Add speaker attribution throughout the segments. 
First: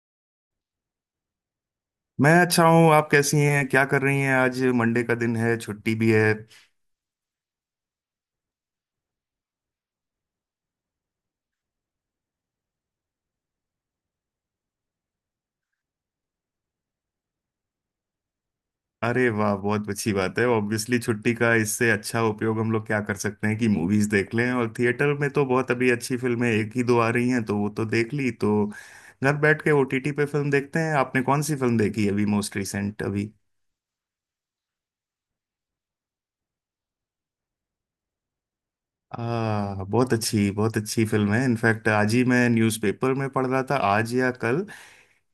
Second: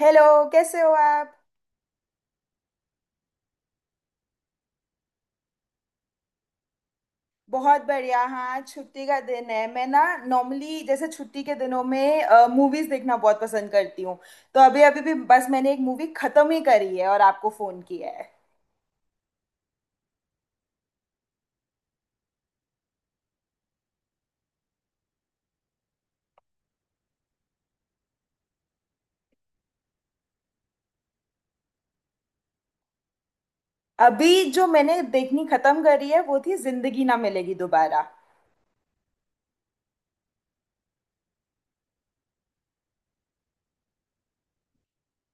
Speaker 1: Hello. कैसे हो आप?
Speaker 2: मैं अच्छा हूँ। आप कैसी हैं, क्या कर रही हैं? आज मंडे का दिन है, छुट्टी भी है।
Speaker 1: बहुत बढ़िया। हाँ, आज छुट्टी का दिन है। मैं ना नॉर्मली जैसे छुट्टी के दिनों में मूवीज देखना बहुत पसंद करती हूँ। तो अभी अभी भी बस मैंने एक मूवी खत्म ही करी है और आपको फोन किया है।
Speaker 2: अरे वाह, बहुत अच्छी बात है। ऑब्वियसली छुट्टी का इससे अच्छा उपयोग हम लोग क्या कर सकते हैं कि मूवीज देख लें, और थिएटर में तो बहुत अभी अच्छी फिल्में एक ही दो आ रही हैं, तो वो तो देख ली, तो घर बैठ के ओटीटी पे फिल्म देखते हैं। आपने कौन सी फिल्म देखी अभी, मोस्ट रिसेंट अभी?
Speaker 1: अभी जो मैंने देखनी खत्म करी है वो थी जिंदगी ना मिलेगी दोबारा।
Speaker 2: बहुत अच्छी फिल्म है। इनफैक्ट आज ही मैं न्यूज़पेपर में पढ़ रहा था, आज या कल,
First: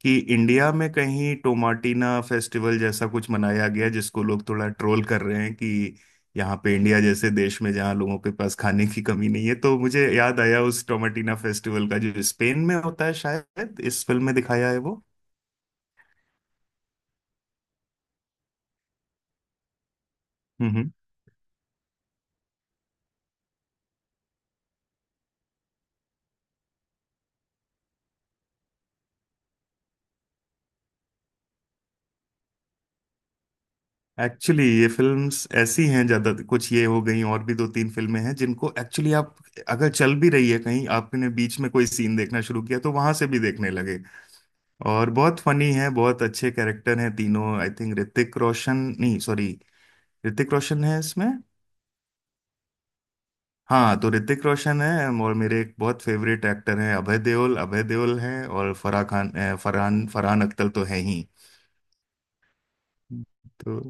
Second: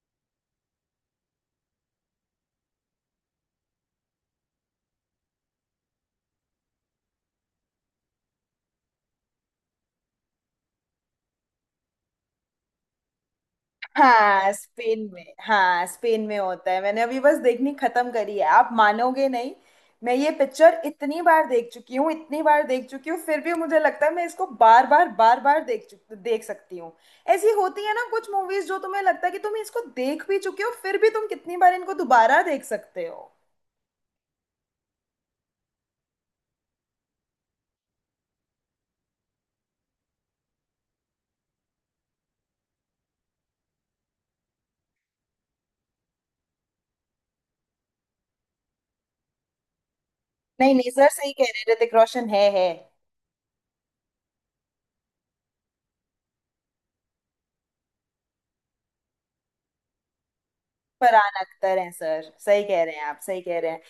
Speaker 2: कि इंडिया में कहीं टोमाटिना फेस्टिवल जैसा कुछ मनाया गया जिसको लोग थोड़ा ट्रोल कर रहे हैं कि यहाँ पे इंडिया जैसे देश में जहाँ लोगों के पास खाने की कमी नहीं है। तो मुझे याद आया उस टोमाटिना फेस्टिवल का जो स्पेन में होता है, शायद इस फिल्म में
Speaker 1: हाँ,
Speaker 2: दिखाया है वो।
Speaker 1: स्पेन में, हाँ स्पेन में होता है। मैंने अभी बस देखनी खत्म करी है, आप मानोगे नहीं। मैं ये
Speaker 2: हम्म
Speaker 1: पिक्चर
Speaker 2: हम्म।
Speaker 1: इतनी बार देख चुकी हूँ, इतनी बार देख चुकी हूँ, फिर भी मुझे लगता है मैं इसको बार बार बार बार देख सकती हूँ। ऐसी होती है ना कुछ मूवीज, जो तुम्हें लगता है कि तुम इसको देख भी चुके हो, फिर भी तुम कितनी बार इनको दोबारा देख सकते हो।
Speaker 2: एक्चुअली ये फिल्म्स ऐसी हैं, ज्यादा कुछ ये हो गई और भी दो तीन फिल्में हैं जिनको एक्चुअली आप, अगर चल भी रही है कहीं, आपने बीच में कोई सीन देखना शुरू किया तो वहां से भी देखने लगे। और बहुत फनी है, बहुत अच्छे कैरेक्टर हैं तीनों। आई थिंक ऋतिक रोशन, नहीं सॉरी, ऋतिक
Speaker 1: नहीं
Speaker 2: रोशन
Speaker 1: नहीं
Speaker 2: है
Speaker 1: सर,
Speaker 2: इसमें।
Speaker 1: सही कह रहे हैं, ऋतिक रोशन है।
Speaker 2: हाँ, तो ऋतिक रोशन है और मेरे एक बहुत फेवरेट एक्टर हैं अभय देओल, अभय देओल हैं, और फराह खान फरहान फरहान अख्तर तो है ही।
Speaker 1: फरहान अख्तर हैं सर, सही कह रहे हैं, आप सही कह रहे
Speaker 2: तो
Speaker 1: हैं।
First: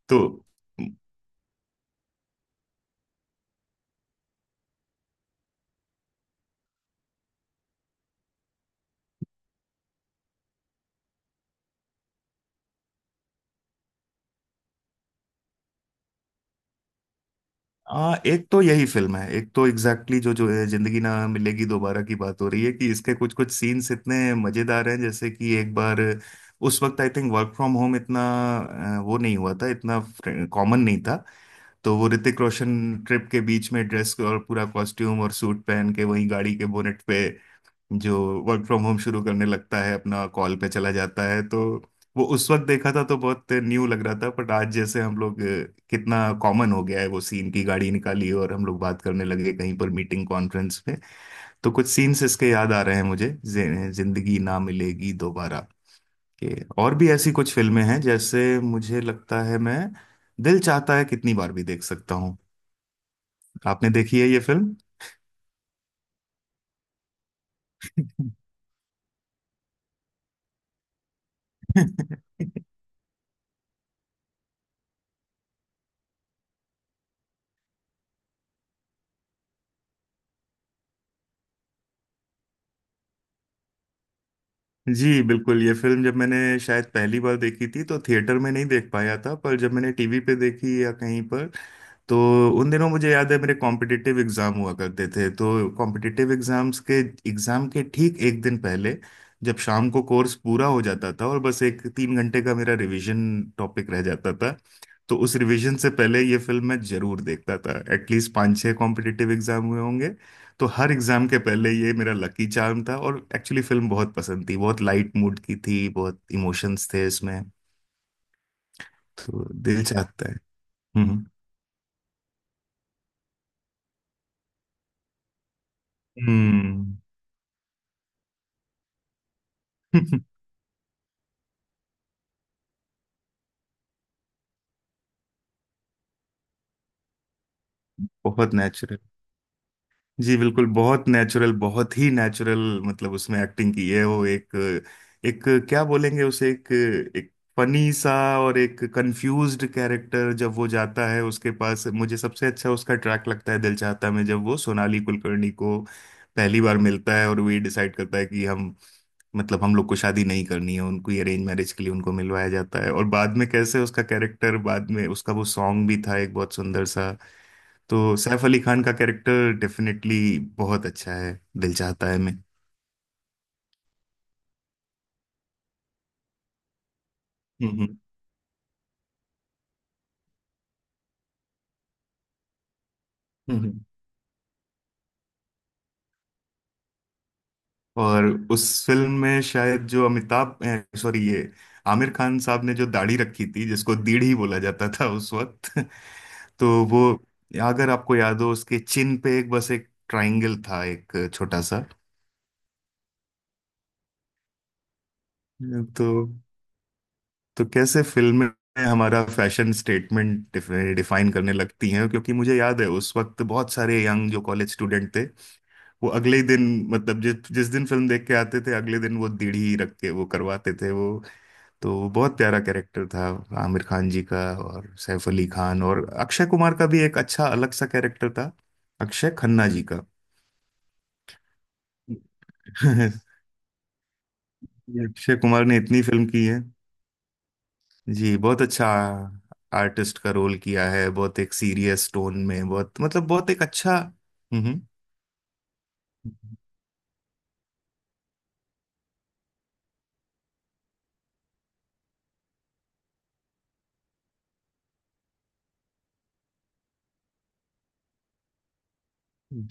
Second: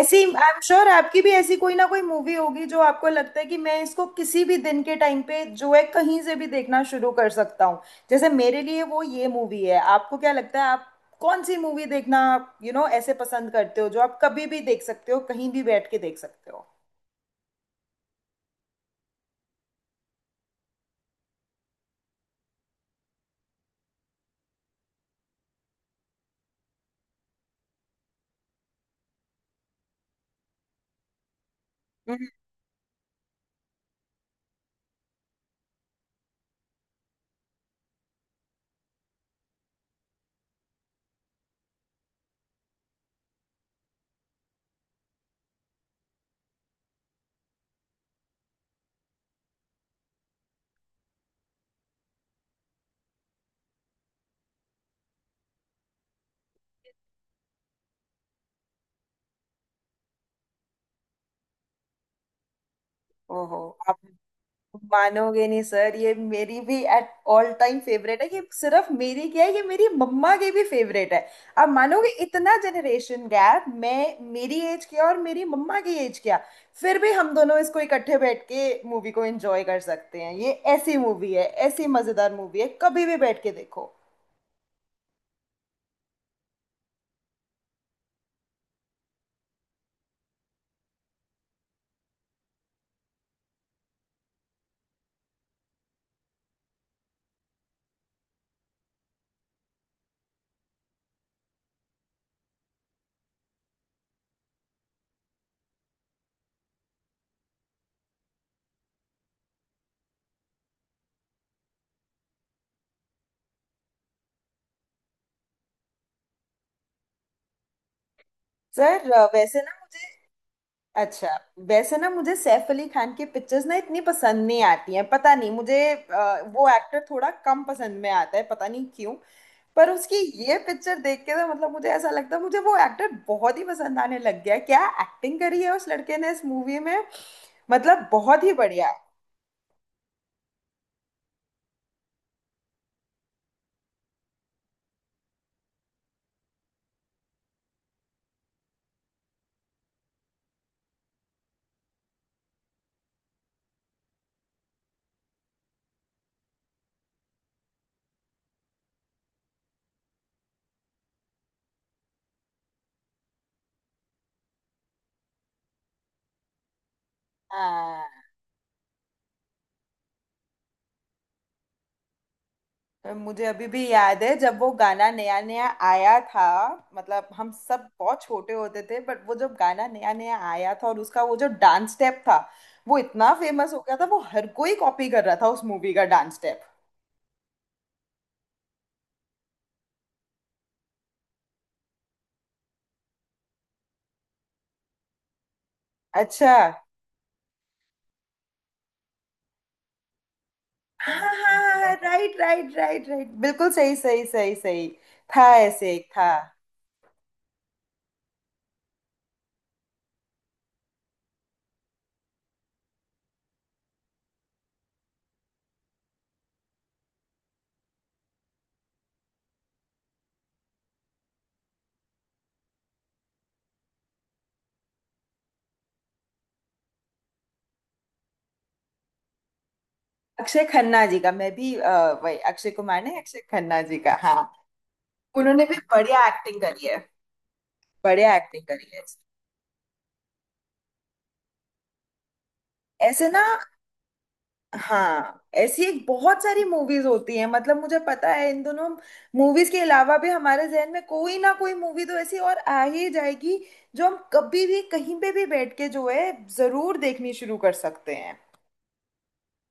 Speaker 1: ऐसी,
Speaker 2: तो
Speaker 1: आई एम श्योर आपकी भी ऐसी कोई ना कोई मूवी होगी जो आपको लगता है कि मैं इसको किसी भी दिन के टाइम पे जो है कहीं से भी देखना शुरू कर सकता हूँ। जैसे मेरे लिए वो ये मूवी है। आपको क्या लगता है, आप कौन सी मूवी देखना ऐसे पसंद करते हो, जो आप कभी भी देख सकते हो, कहीं भी बैठ के देख सकते हो?
Speaker 2: एक तो यही फिल्म है, एक तो एग्जैक्टली जो जो है, जिंदगी ना मिलेगी दोबारा की बात हो रही है, कि इसके कुछ कुछ सीन्स इतने मजेदार हैं। जैसे कि एक बार उस वक्त I think work from home इतना वो नहीं हुआ था, इतना कॉमन नहीं था। तो वो
Speaker 1: हम्म।
Speaker 2: ऋतिक रोशन ट्रिप के बीच में ड्रेस और पूरा कॉस्ट्यूम और सूट पहन के वहीं गाड़ी के बोनेट पे जो वर्क फ्रॉम होम शुरू करने लगता है, अपना कॉल पे चला जाता है। तो वो उस वक्त देखा था तो बहुत न्यू लग रहा था, बट आज जैसे हम लोग कितना कॉमन हो गया है वो सीन, की गाड़ी निकाली और हम लोग बात करने लगे कहीं पर मीटिंग कॉन्फ्रेंस में। तो कुछ सीन्स इसके याद आ रहे हैं मुझे जिंदगी ना मिलेगी दोबारा के। और भी ऐसी कुछ फिल्में हैं जैसे मुझे लगता है मैं दिल चाहता है कितनी बार भी देख सकता हूँ।
Speaker 1: ओहो।
Speaker 2: आपने
Speaker 1: आप
Speaker 2: देखी है ये फिल्म?
Speaker 1: मानोगे नहीं सर, ये मेरी भी एट ऑल टाइम फेवरेट है। ये सिर्फ मेरी क्या है, ये मेरी मम्मा की भी फेवरेट है। अब मानोगे, इतना जनरेशन गैप, मैं, मेरी एज क्या और मेरी मम्मा की एज क्या। फिर भी हम दोनों इसको इकट्ठे बैठ के मूवी को एंजॉय कर सकते हैं। ये ऐसी मूवी है, ऐसी मजेदार मूवी है, कभी भी बैठ के देखो।
Speaker 2: जी बिल्कुल, ये फिल्म जब मैंने शायद पहली बार देखी थी तो थिएटर में नहीं देख पाया था, पर जब मैंने टीवी पे देखी या कहीं पर, तो उन दिनों मुझे याद है मेरे कॉम्पिटिटिव एग्जाम हुआ करते थे। तो कॉम्पिटिटिव एग्जाम्स के एग्जाम के ठीक एक दिन पहले, जब शाम को कोर्स पूरा हो जाता था और बस एक 3 घंटे का मेरा रिवीजन टॉपिक रह जाता था, तो उस रिवीजन से पहले ये फिल्म मैं जरूर देखता था। एटलीस्ट पाँच छः कॉम्पिटिटिव एग्जाम हुए होंगे, तो हर एग्जाम के पहले ये मेरा लकी चार्म था, और एक्चुअली फिल्म बहुत पसंद थी, बहुत लाइट मूड की थी, बहुत इमोशंस थे इसमें।
Speaker 1: सर,
Speaker 2: तो
Speaker 1: वैसे
Speaker 2: दिल
Speaker 1: ना,
Speaker 2: चाहता है। हम्म
Speaker 1: अच्छा, वैसे ना, मुझे सैफ अली खान की पिक्चर्स ना इतनी पसंद नहीं आती हैं, पता नहीं मुझे, वो
Speaker 2: हम्म।
Speaker 1: एक्टर थोड़ा कम पसंद में आता है, पता नहीं क्यों। पर उसकी ये पिक्चर देख के तो मतलब मुझे ऐसा लगता है मुझे वो एक्टर बहुत ही पसंद आने लग गया। क्या एक्टिंग करी है उस लड़के ने इस मूवी में, मतलब बहुत ही
Speaker 2: बहुत
Speaker 1: बढ़िया।
Speaker 2: नेचुरल। जी बिल्कुल, बहुत नेचुरल बहुत ही नेचुरल। मतलब उसमें एक्टिंग की है, वो एक एक क्या बोलेंगे उसे, एक एक फनी सा और एक कंफ्यूज्ड कैरेक्टर, जब वो जाता है उसके पास। मुझे सबसे अच्छा उसका ट्रैक लगता है दिल चाहता में, जब वो सोनाली कुलकर्णी को पहली बार मिलता है और वो ये डिसाइड करता है कि हम, मतलब हम लोग को शादी नहीं करनी है। उनको ये अरेंज मैरिज के लिए उनको मिलवाया जाता है, और बाद में कैसे उसका कैरेक्टर, बाद में उसका वो सॉन्ग भी था एक बहुत सुंदर सा।
Speaker 1: हाँ।
Speaker 2: तो सैफ अली खान का कैरेक्टर डेफिनेटली बहुत अच्छा है, दिल चाहता है मैं।
Speaker 1: मुझे अभी भी याद है जब वो गाना नया नया आया था, मतलब हम सब
Speaker 2: हम्म
Speaker 1: बहुत छोटे होते थे, बट वो जब गाना नया नया आया था और उसका वो जो डांस स्टेप था, वो इतना
Speaker 2: हम्म
Speaker 1: फेमस हो
Speaker 2: हम्म।
Speaker 1: गया था, वो हर कोई कॉपी कर रहा था उस मूवी का डांस स्टेप।
Speaker 2: और उस फिल्म में शायद जो अमिताभ, सॉरी ये आमिर खान साहब ने जो दाढ़ी रखी थी जिसको दीढ़ी बोला जाता था उस वक्त।
Speaker 1: अच्छा।
Speaker 2: तो वो, अगर आपको याद हो, उसके चिन पे एक, बस एक ट्रायंगल था, एक
Speaker 1: हाँ,
Speaker 2: छोटा सा।
Speaker 1: राइट राइट राइट राइट, बिल्कुल सही सही सही सही। था, ऐसे
Speaker 2: तो
Speaker 1: एक था।
Speaker 2: तो कैसे फिल्में हमारा फैशन स्टेटमेंट डिफाइन करने लगती हैं, क्योंकि मुझे याद है उस वक्त बहुत सारे यंग जो कॉलेज स्टूडेंट थे, वो अगले ही दिन, मतलब जिस जिस दिन फिल्म देख के आते थे अगले दिन, वो दीढ़ी ही रख के वो करवाते थे वो। तो वो बहुत प्यारा कैरेक्टर था आमिर खान जी का। और सैफ अली खान और अक्षय कुमार का भी एक अच्छा अलग सा कैरेक्टर था, अक्षय खन्ना जी का।
Speaker 1: अक्षय खन्ना जी का, मैं भी, वही, अक्षय कुमार ने, अक्षय खन्ना जी का, हाँ।
Speaker 2: अक्षय
Speaker 1: उन्होंने
Speaker 2: कुमार
Speaker 1: भी
Speaker 2: ने इतनी
Speaker 1: बढ़िया
Speaker 2: फिल्म की
Speaker 1: एक्टिंग
Speaker 2: है।
Speaker 1: करी है, बढ़िया
Speaker 2: जी बहुत
Speaker 1: एक्टिंग करी
Speaker 2: अच्छा
Speaker 1: है।
Speaker 2: आर्टिस्ट का रोल किया है, बहुत एक सीरियस टोन में, बहुत मतलब
Speaker 1: ऐसे ना,
Speaker 2: बहुत एक अच्छा। हम्म
Speaker 1: हाँ, ऐसी एक बहुत
Speaker 2: हम्म।
Speaker 1: सारी मूवीज होती हैं, मतलब मुझे पता है इन दोनों मूवीज के अलावा भी हमारे जहन में कोई ना कोई मूवी तो ऐसी और आ ही जाएगी, जो हम कभी भी कहीं पे भी बैठ के जो है, जरूर देखनी शुरू कर सकते हैं।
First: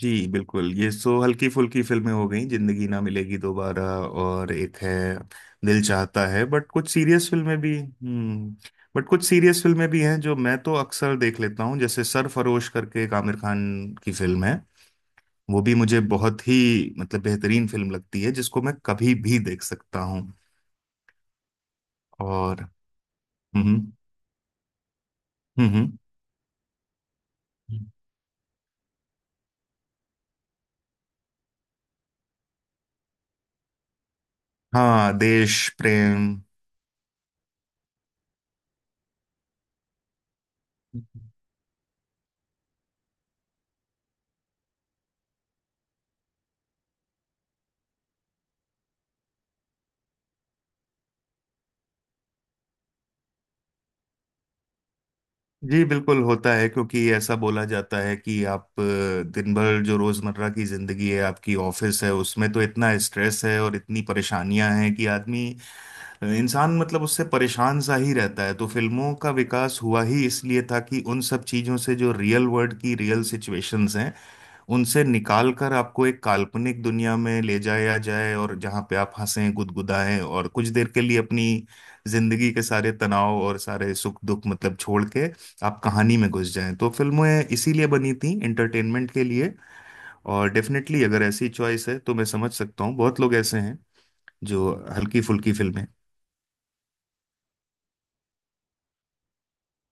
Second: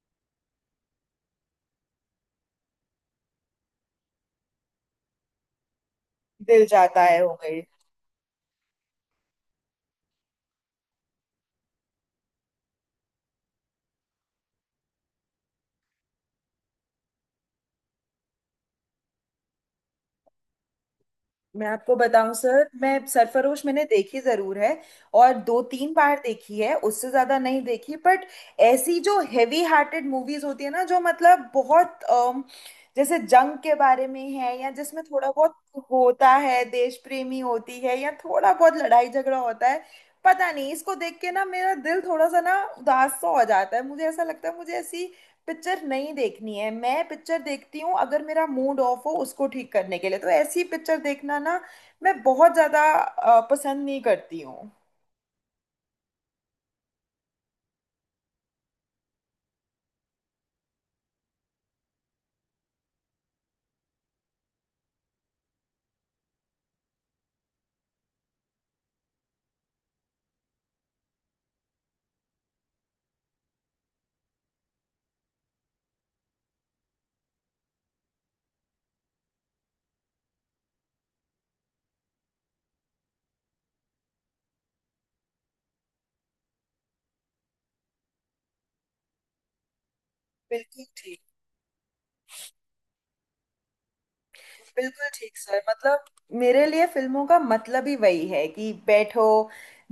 Speaker 2: जी बिल्कुल, ये सो हल्की फुल्की फिल्में हो गई, जिंदगी ना मिलेगी दोबारा और एक है दिल चाहता है।
Speaker 1: दिल
Speaker 2: बट कुछ
Speaker 1: जाता है,
Speaker 2: सीरियस
Speaker 1: हो
Speaker 2: फिल्में
Speaker 1: गई।
Speaker 2: भी बट कुछ सीरियस फिल्में भी हैं जो मैं तो अक्सर देख लेता हूँ, जैसे सरफरोश करके एक आमिर खान की फिल्म है, वो भी मुझे बहुत ही, मतलब बेहतरीन फिल्म लगती है जिसको मैं कभी भी देख सकता हूँ।
Speaker 1: मैं आपको बताऊं
Speaker 2: और
Speaker 1: सर, मैं सरफरोश मैंने
Speaker 2: हम्म
Speaker 1: देखी जरूर है, और दो
Speaker 2: हम्म
Speaker 1: तीन बार देखी है, उससे ज्यादा नहीं
Speaker 2: हम्म,
Speaker 1: देखी, बट ऐसी जो हेवी हार्टेड मूवीज होती है ना, जो मतलब बहुत जैसे जंग के बारे में है या जिसमें
Speaker 2: हाँ
Speaker 1: थोड़ा बहुत
Speaker 2: देश
Speaker 1: होता
Speaker 2: प्रेम।
Speaker 1: है, देश प्रेमी होती है, या थोड़ा बहुत लड़ाई झगड़ा होता है, पता नहीं इसको देख के ना मेरा दिल थोड़ा सा ना उदास सा हो जाता है। मुझे ऐसा लगता है मुझे ऐसी पिक्चर नहीं देखनी है। मैं पिक्चर देखती हूँ अगर मेरा मूड ऑफ हो उसको ठीक करने के लिए, तो ऐसी पिक्चर देखना ना मैं बहुत ज्यादा पसंद नहीं करती हूँ।
Speaker 2: जी बिल्कुल होता है, क्योंकि ऐसा बोला जाता है कि आप दिन भर जो रोजमर्रा की जिंदगी है, आपकी ऑफिस है, उसमें तो इतना स्ट्रेस है और इतनी परेशानियां हैं, कि आदमी इंसान, मतलब उससे परेशान सा ही रहता है। तो फिल्मों का विकास हुआ ही इसलिए था कि उन सब चीजों से, जो रियल वर्ल्ड की रियल सिचुएशंस हैं, उनसे निकाल कर आपको एक काल्पनिक दुनिया में ले जाया जाए, और जहां पे आप हंसें गुदगुदाएं और कुछ देर के लिए अपनी जिंदगी के सारे तनाव और सारे सुख दुख, मतलब छोड़ के, आप कहानी में घुस जाएं। तो फिल्में इसीलिए बनी थी, एंटरटेनमेंट के लिए। और
Speaker 1: बिल्कुल
Speaker 2: डेफिनेटली
Speaker 1: ठीक।
Speaker 2: अगर ऐसी चॉइस है तो मैं समझ सकता हूँ, बहुत लोग ऐसे हैं जो
Speaker 1: बिल्कुल
Speaker 2: हल्की
Speaker 1: ठीक
Speaker 2: फुल्की
Speaker 1: सर,
Speaker 2: फिल्में।
Speaker 1: मतलब मेरे लिए फिल्मों का मतलब ही वही है कि बैठो,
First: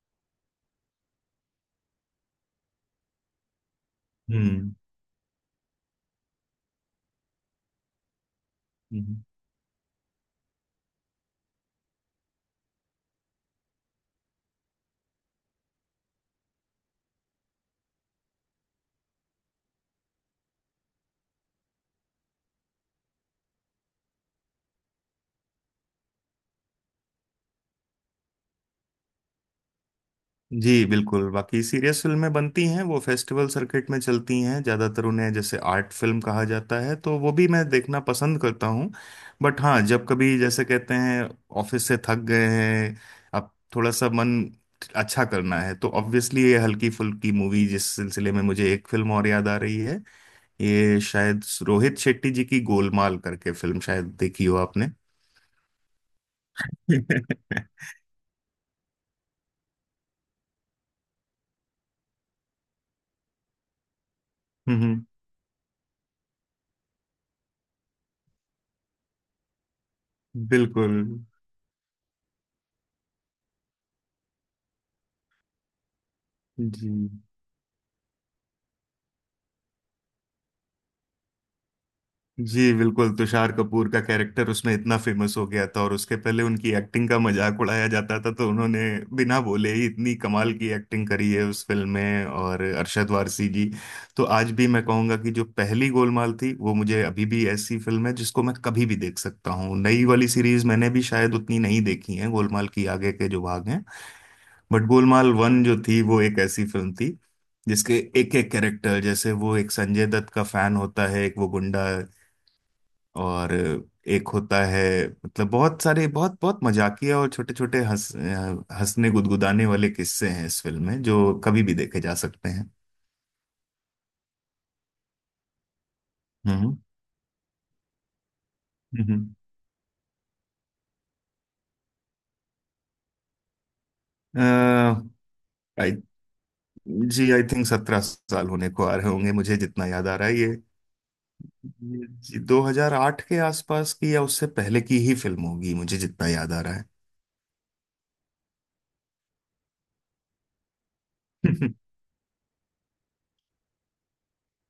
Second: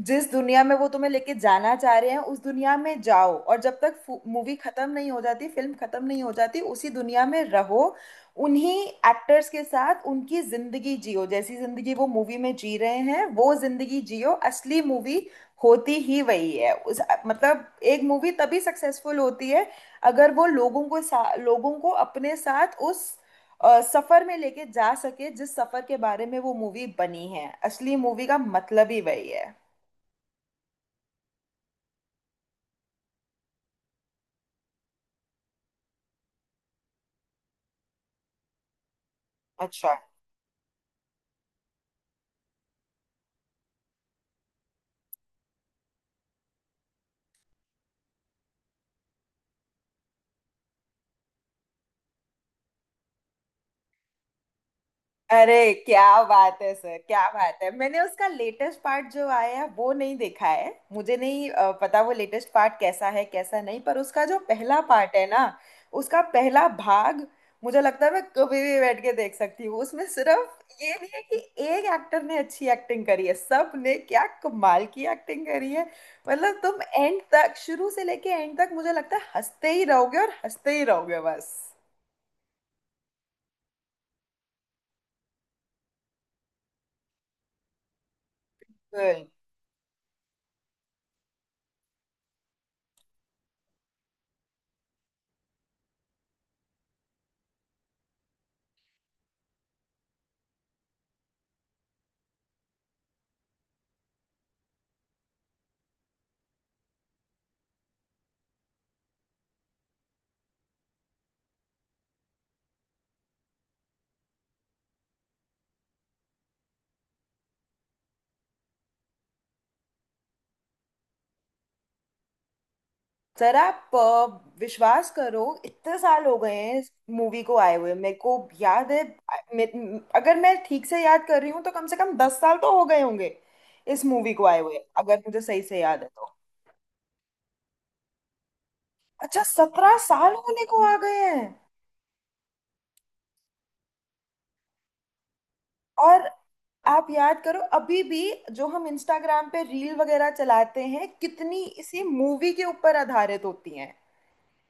Speaker 1: जिस दुनिया में वो तुम्हें लेके जाना चाह रहे हैं उस दुनिया में जाओ, और जब तक मूवी खत्म नहीं हो जाती, फिल्म खत्म नहीं हो जाती, उसी दुनिया में रहो, उन्हीं
Speaker 2: हम्म
Speaker 1: एक्टर्स के साथ उनकी जिंदगी जियो, जैसी जिंदगी वो मूवी में जी रहे हैं वो जिंदगी जियो। असली मूवी होती ही वही है उस, मतलब एक मूवी तभी सक्सेसफुल होती है अगर वो लोगों को लोगों को अपने साथ उस सफर में लेके जा सके, जिस सफर के बारे में वो मूवी बनी है। असली मूवी का मतलब ही वही है।
Speaker 2: जी बिल्कुल, बाकी सीरियस फिल्में बनती हैं, वो फेस्टिवल सर्किट में चलती हैं ज़्यादातर, उन्हें जैसे आर्ट फिल्म कहा जाता है, तो वो भी मैं देखना पसंद करता हूँ। बट हाँ,
Speaker 1: अच्छा।
Speaker 2: जब कभी जैसे कहते हैं ऑफिस से थक गए हैं, अब थोड़ा सा मन अच्छा करना है, तो ऑब्वियसली ये हल्की फुल्की मूवी, जिस सिलसिले में मुझे एक फिल्म और याद आ रही है, ये शायद रोहित शेट्टी जी की गोलमाल करके फिल्म, शायद देखी हो आपने।
Speaker 1: अरे क्या बात है सर, क्या बात है, मैंने उसका लेटेस्ट पार्ट जो आया है वो नहीं देखा है, मुझे नहीं पता वो लेटेस्ट पार्ट कैसा है कैसा नहीं, पर उसका जो पहला
Speaker 2: हम्म
Speaker 1: पार्ट है ना, उसका पहला भाग, मुझे लगता है मैं कभी भी बैठ के देख सकती हूँ। उसमें सिर्फ
Speaker 2: बिल्कुल
Speaker 1: ये नहीं है कि एक एक्टर ने अच्छी एक्टिंग करी है, सब ने क्या कमाल की एक्टिंग करी है। मतलब तुम
Speaker 2: जी।
Speaker 1: एंड तक शुरू से लेके एंड तक, मुझे लगता है हंसते ही रहोगे और हंसते ही रहोगे बस।
Speaker 2: जी बिल्कुल, तुषार कपूर का कैरेक्टर उसमें इतना फेमस हो गया था, और उसके पहले उनकी एक्टिंग का मजाक उड़ाया जाता था, तो उन्होंने बिना बोले ही इतनी कमाल की एक्टिंग करी है उस फिल्म में। और अरशद वारसी जी, तो आज भी मैं कहूंगा कि जो पहली गोलमाल थी, वो मुझे अभी भी ऐसी फिल्म है जिसको मैं कभी भी देख सकता हूँ। नई वाली सीरीज मैंने भी शायद उतनी नहीं देखी है, गोलमाल की आगे के जो भाग हैं। बट गोलमाल वन जो थी, वो एक ऐसी फिल्म थी जिसके एक एक कैरेक्टर, जैसे वो एक संजय दत्त का फैन होता है, एक वो गुंडा, और एक होता है, मतलब बहुत सारे, बहुत बहुत मजाकिया और छोटे छोटे हंसने गुदगुदाने वाले किस्से हैं इस फिल्म में, जो कभी भी देखे जा सकते हैं।
Speaker 1: सर आप, विश्वास करो, इतने साल हो गए हैं
Speaker 2: हम्म
Speaker 1: इस मूवी को आए हुए। मेरे को याद है,
Speaker 2: हम्म।
Speaker 1: अगर मैं ठीक से याद कर रही हूँ तो कम से कम 10 साल तो हो गए होंगे इस मूवी को आए हुए, अगर मुझे सही से
Speaker 2: आई
Speaker 1: याद है तो।
Speaker 2: जी, आई थिंक 17 साल होने को आ रहे होंगे,
Speaker 1: अच्छा,
Speaker 2: मुझे जितना
Speaker 1: सत्रह
Speaker 2: याद आ रहा
Speaker 1: साल
Speaker 2: है ये।
Speaker 1: होने को आ गए हैं।
Speaker 2: ये जी, 2008 के आसपास की या उससे पहले की ही फिल्म होगी, मुझे
Speaker 1: और
Speaker 2: जितना याद आ रहा है।
Speaker 1: आप याद करो, अभी भी जो हम इंस्टाग्राम पे रील वगैरह चलाते हैं, कितनी इसी मूवी के ऊपर आधारित होती हैं।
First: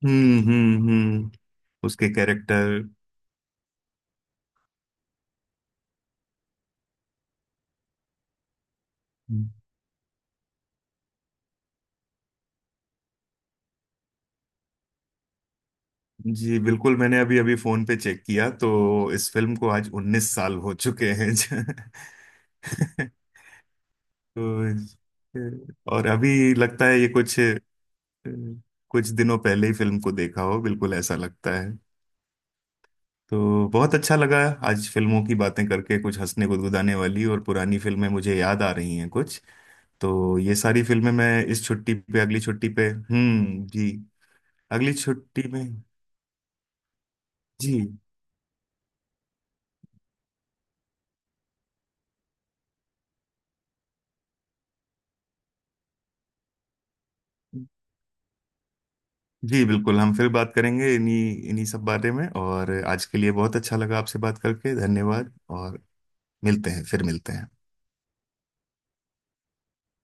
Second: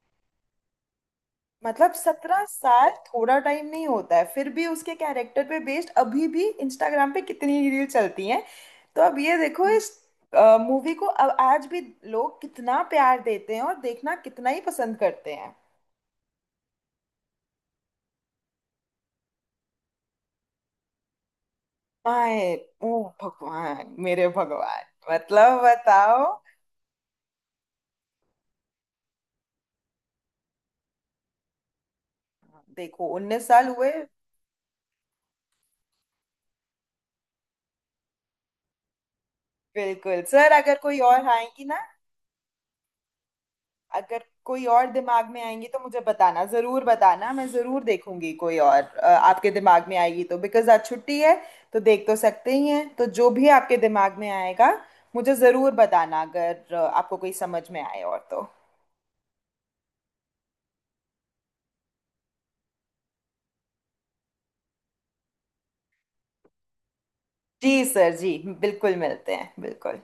Speaker 2: हम्म,
Speaker 1: मतलब
Speaker 2: उसके
Speaker 1: सत्रह
Speaker 2: कैरेक्टर।
Speaker 1: साल थोड़ा टाइम नहीं होता है, फिर भी उसके कैरेक्टर पे बेस्ड अभी भी इंस्टाग्राम पे कितनी रील चलती हैं। तो अब ये देखो इस मूवी को, अब आज भी लोग कितना प्यार देते हैं और देखना कितना ही पसंद करते हैं।
Speaker 2: जी बिल्कुल, मैंने अभी अभी फोन पे चेक किया तो इस फिल्म को आज 19 साल हो चुके हैं।
Speaker 1: आए ओ भगवान, मेरे भगवान! मतलब
Speaker 2: तो और
Speaker 1: बताओ।
Speaker 2: अभी लगता है ये कुछ कुछ दिनों पहले ही फिल्म को देखा हो, बिल्कुल ऐसा लगता है।
Speaker 1: देखो 19 साल
Speaker 2: तो
Speaker 1: हुए।
Speaker 2: बहुत अच्छा लगा आज फिल्मों की बातें करके, कुछ हंसने गुदगुदाने वाली और पुरानी फिल्में मुझे याद आ रही हैं कुछ,
Speaker 1: बिल्कुल
Speaker 2: तो
Speaker 1: सर,
Speaker 2: ये
Speaker 1: अगर
Speaker 2: सारी
Speaker 1: कोई
Speaker 2: फिल्में
Speaker 1: और
Speaker 2: मैं इस
Speaker 1: आएंगी ना,
Speaker 2: छुट्टी पे अगली छुट्टी पे जी
Speaker 1: अगर कोई और
Speaker 2: अगली
Speaker 1: दिमाग में
Speaker 2: छुट्टी में।
Speaker 1: आएंगी तो मुझे बताना, जरूर बताना, मैं
Speaker 2: जी
Speaker 1: जरूर देखूंगी, कोई और आपके दिमाग में आएगी तो, बिकॉज आज छुट्टी है, तो देख तो सकते ही हैं। तो जो भी आपके दिमाग में आएगा मुझे जरूर बताना, अगर आपको कोई समझ में आए और तो।
Speaker 2: जी बिल्कुल, हम फिर बात करेंगे इन्हीं इन्हीं सब बारे में, और आज के लिए बहुत अच्छा लगा आपसे बात करके, धन्यवाद। और मिलते हैं, फिर मिलते हैं।
Speaker 1: जी सर, जी बिल्कुल, मिलते हैं, बिल्कुल।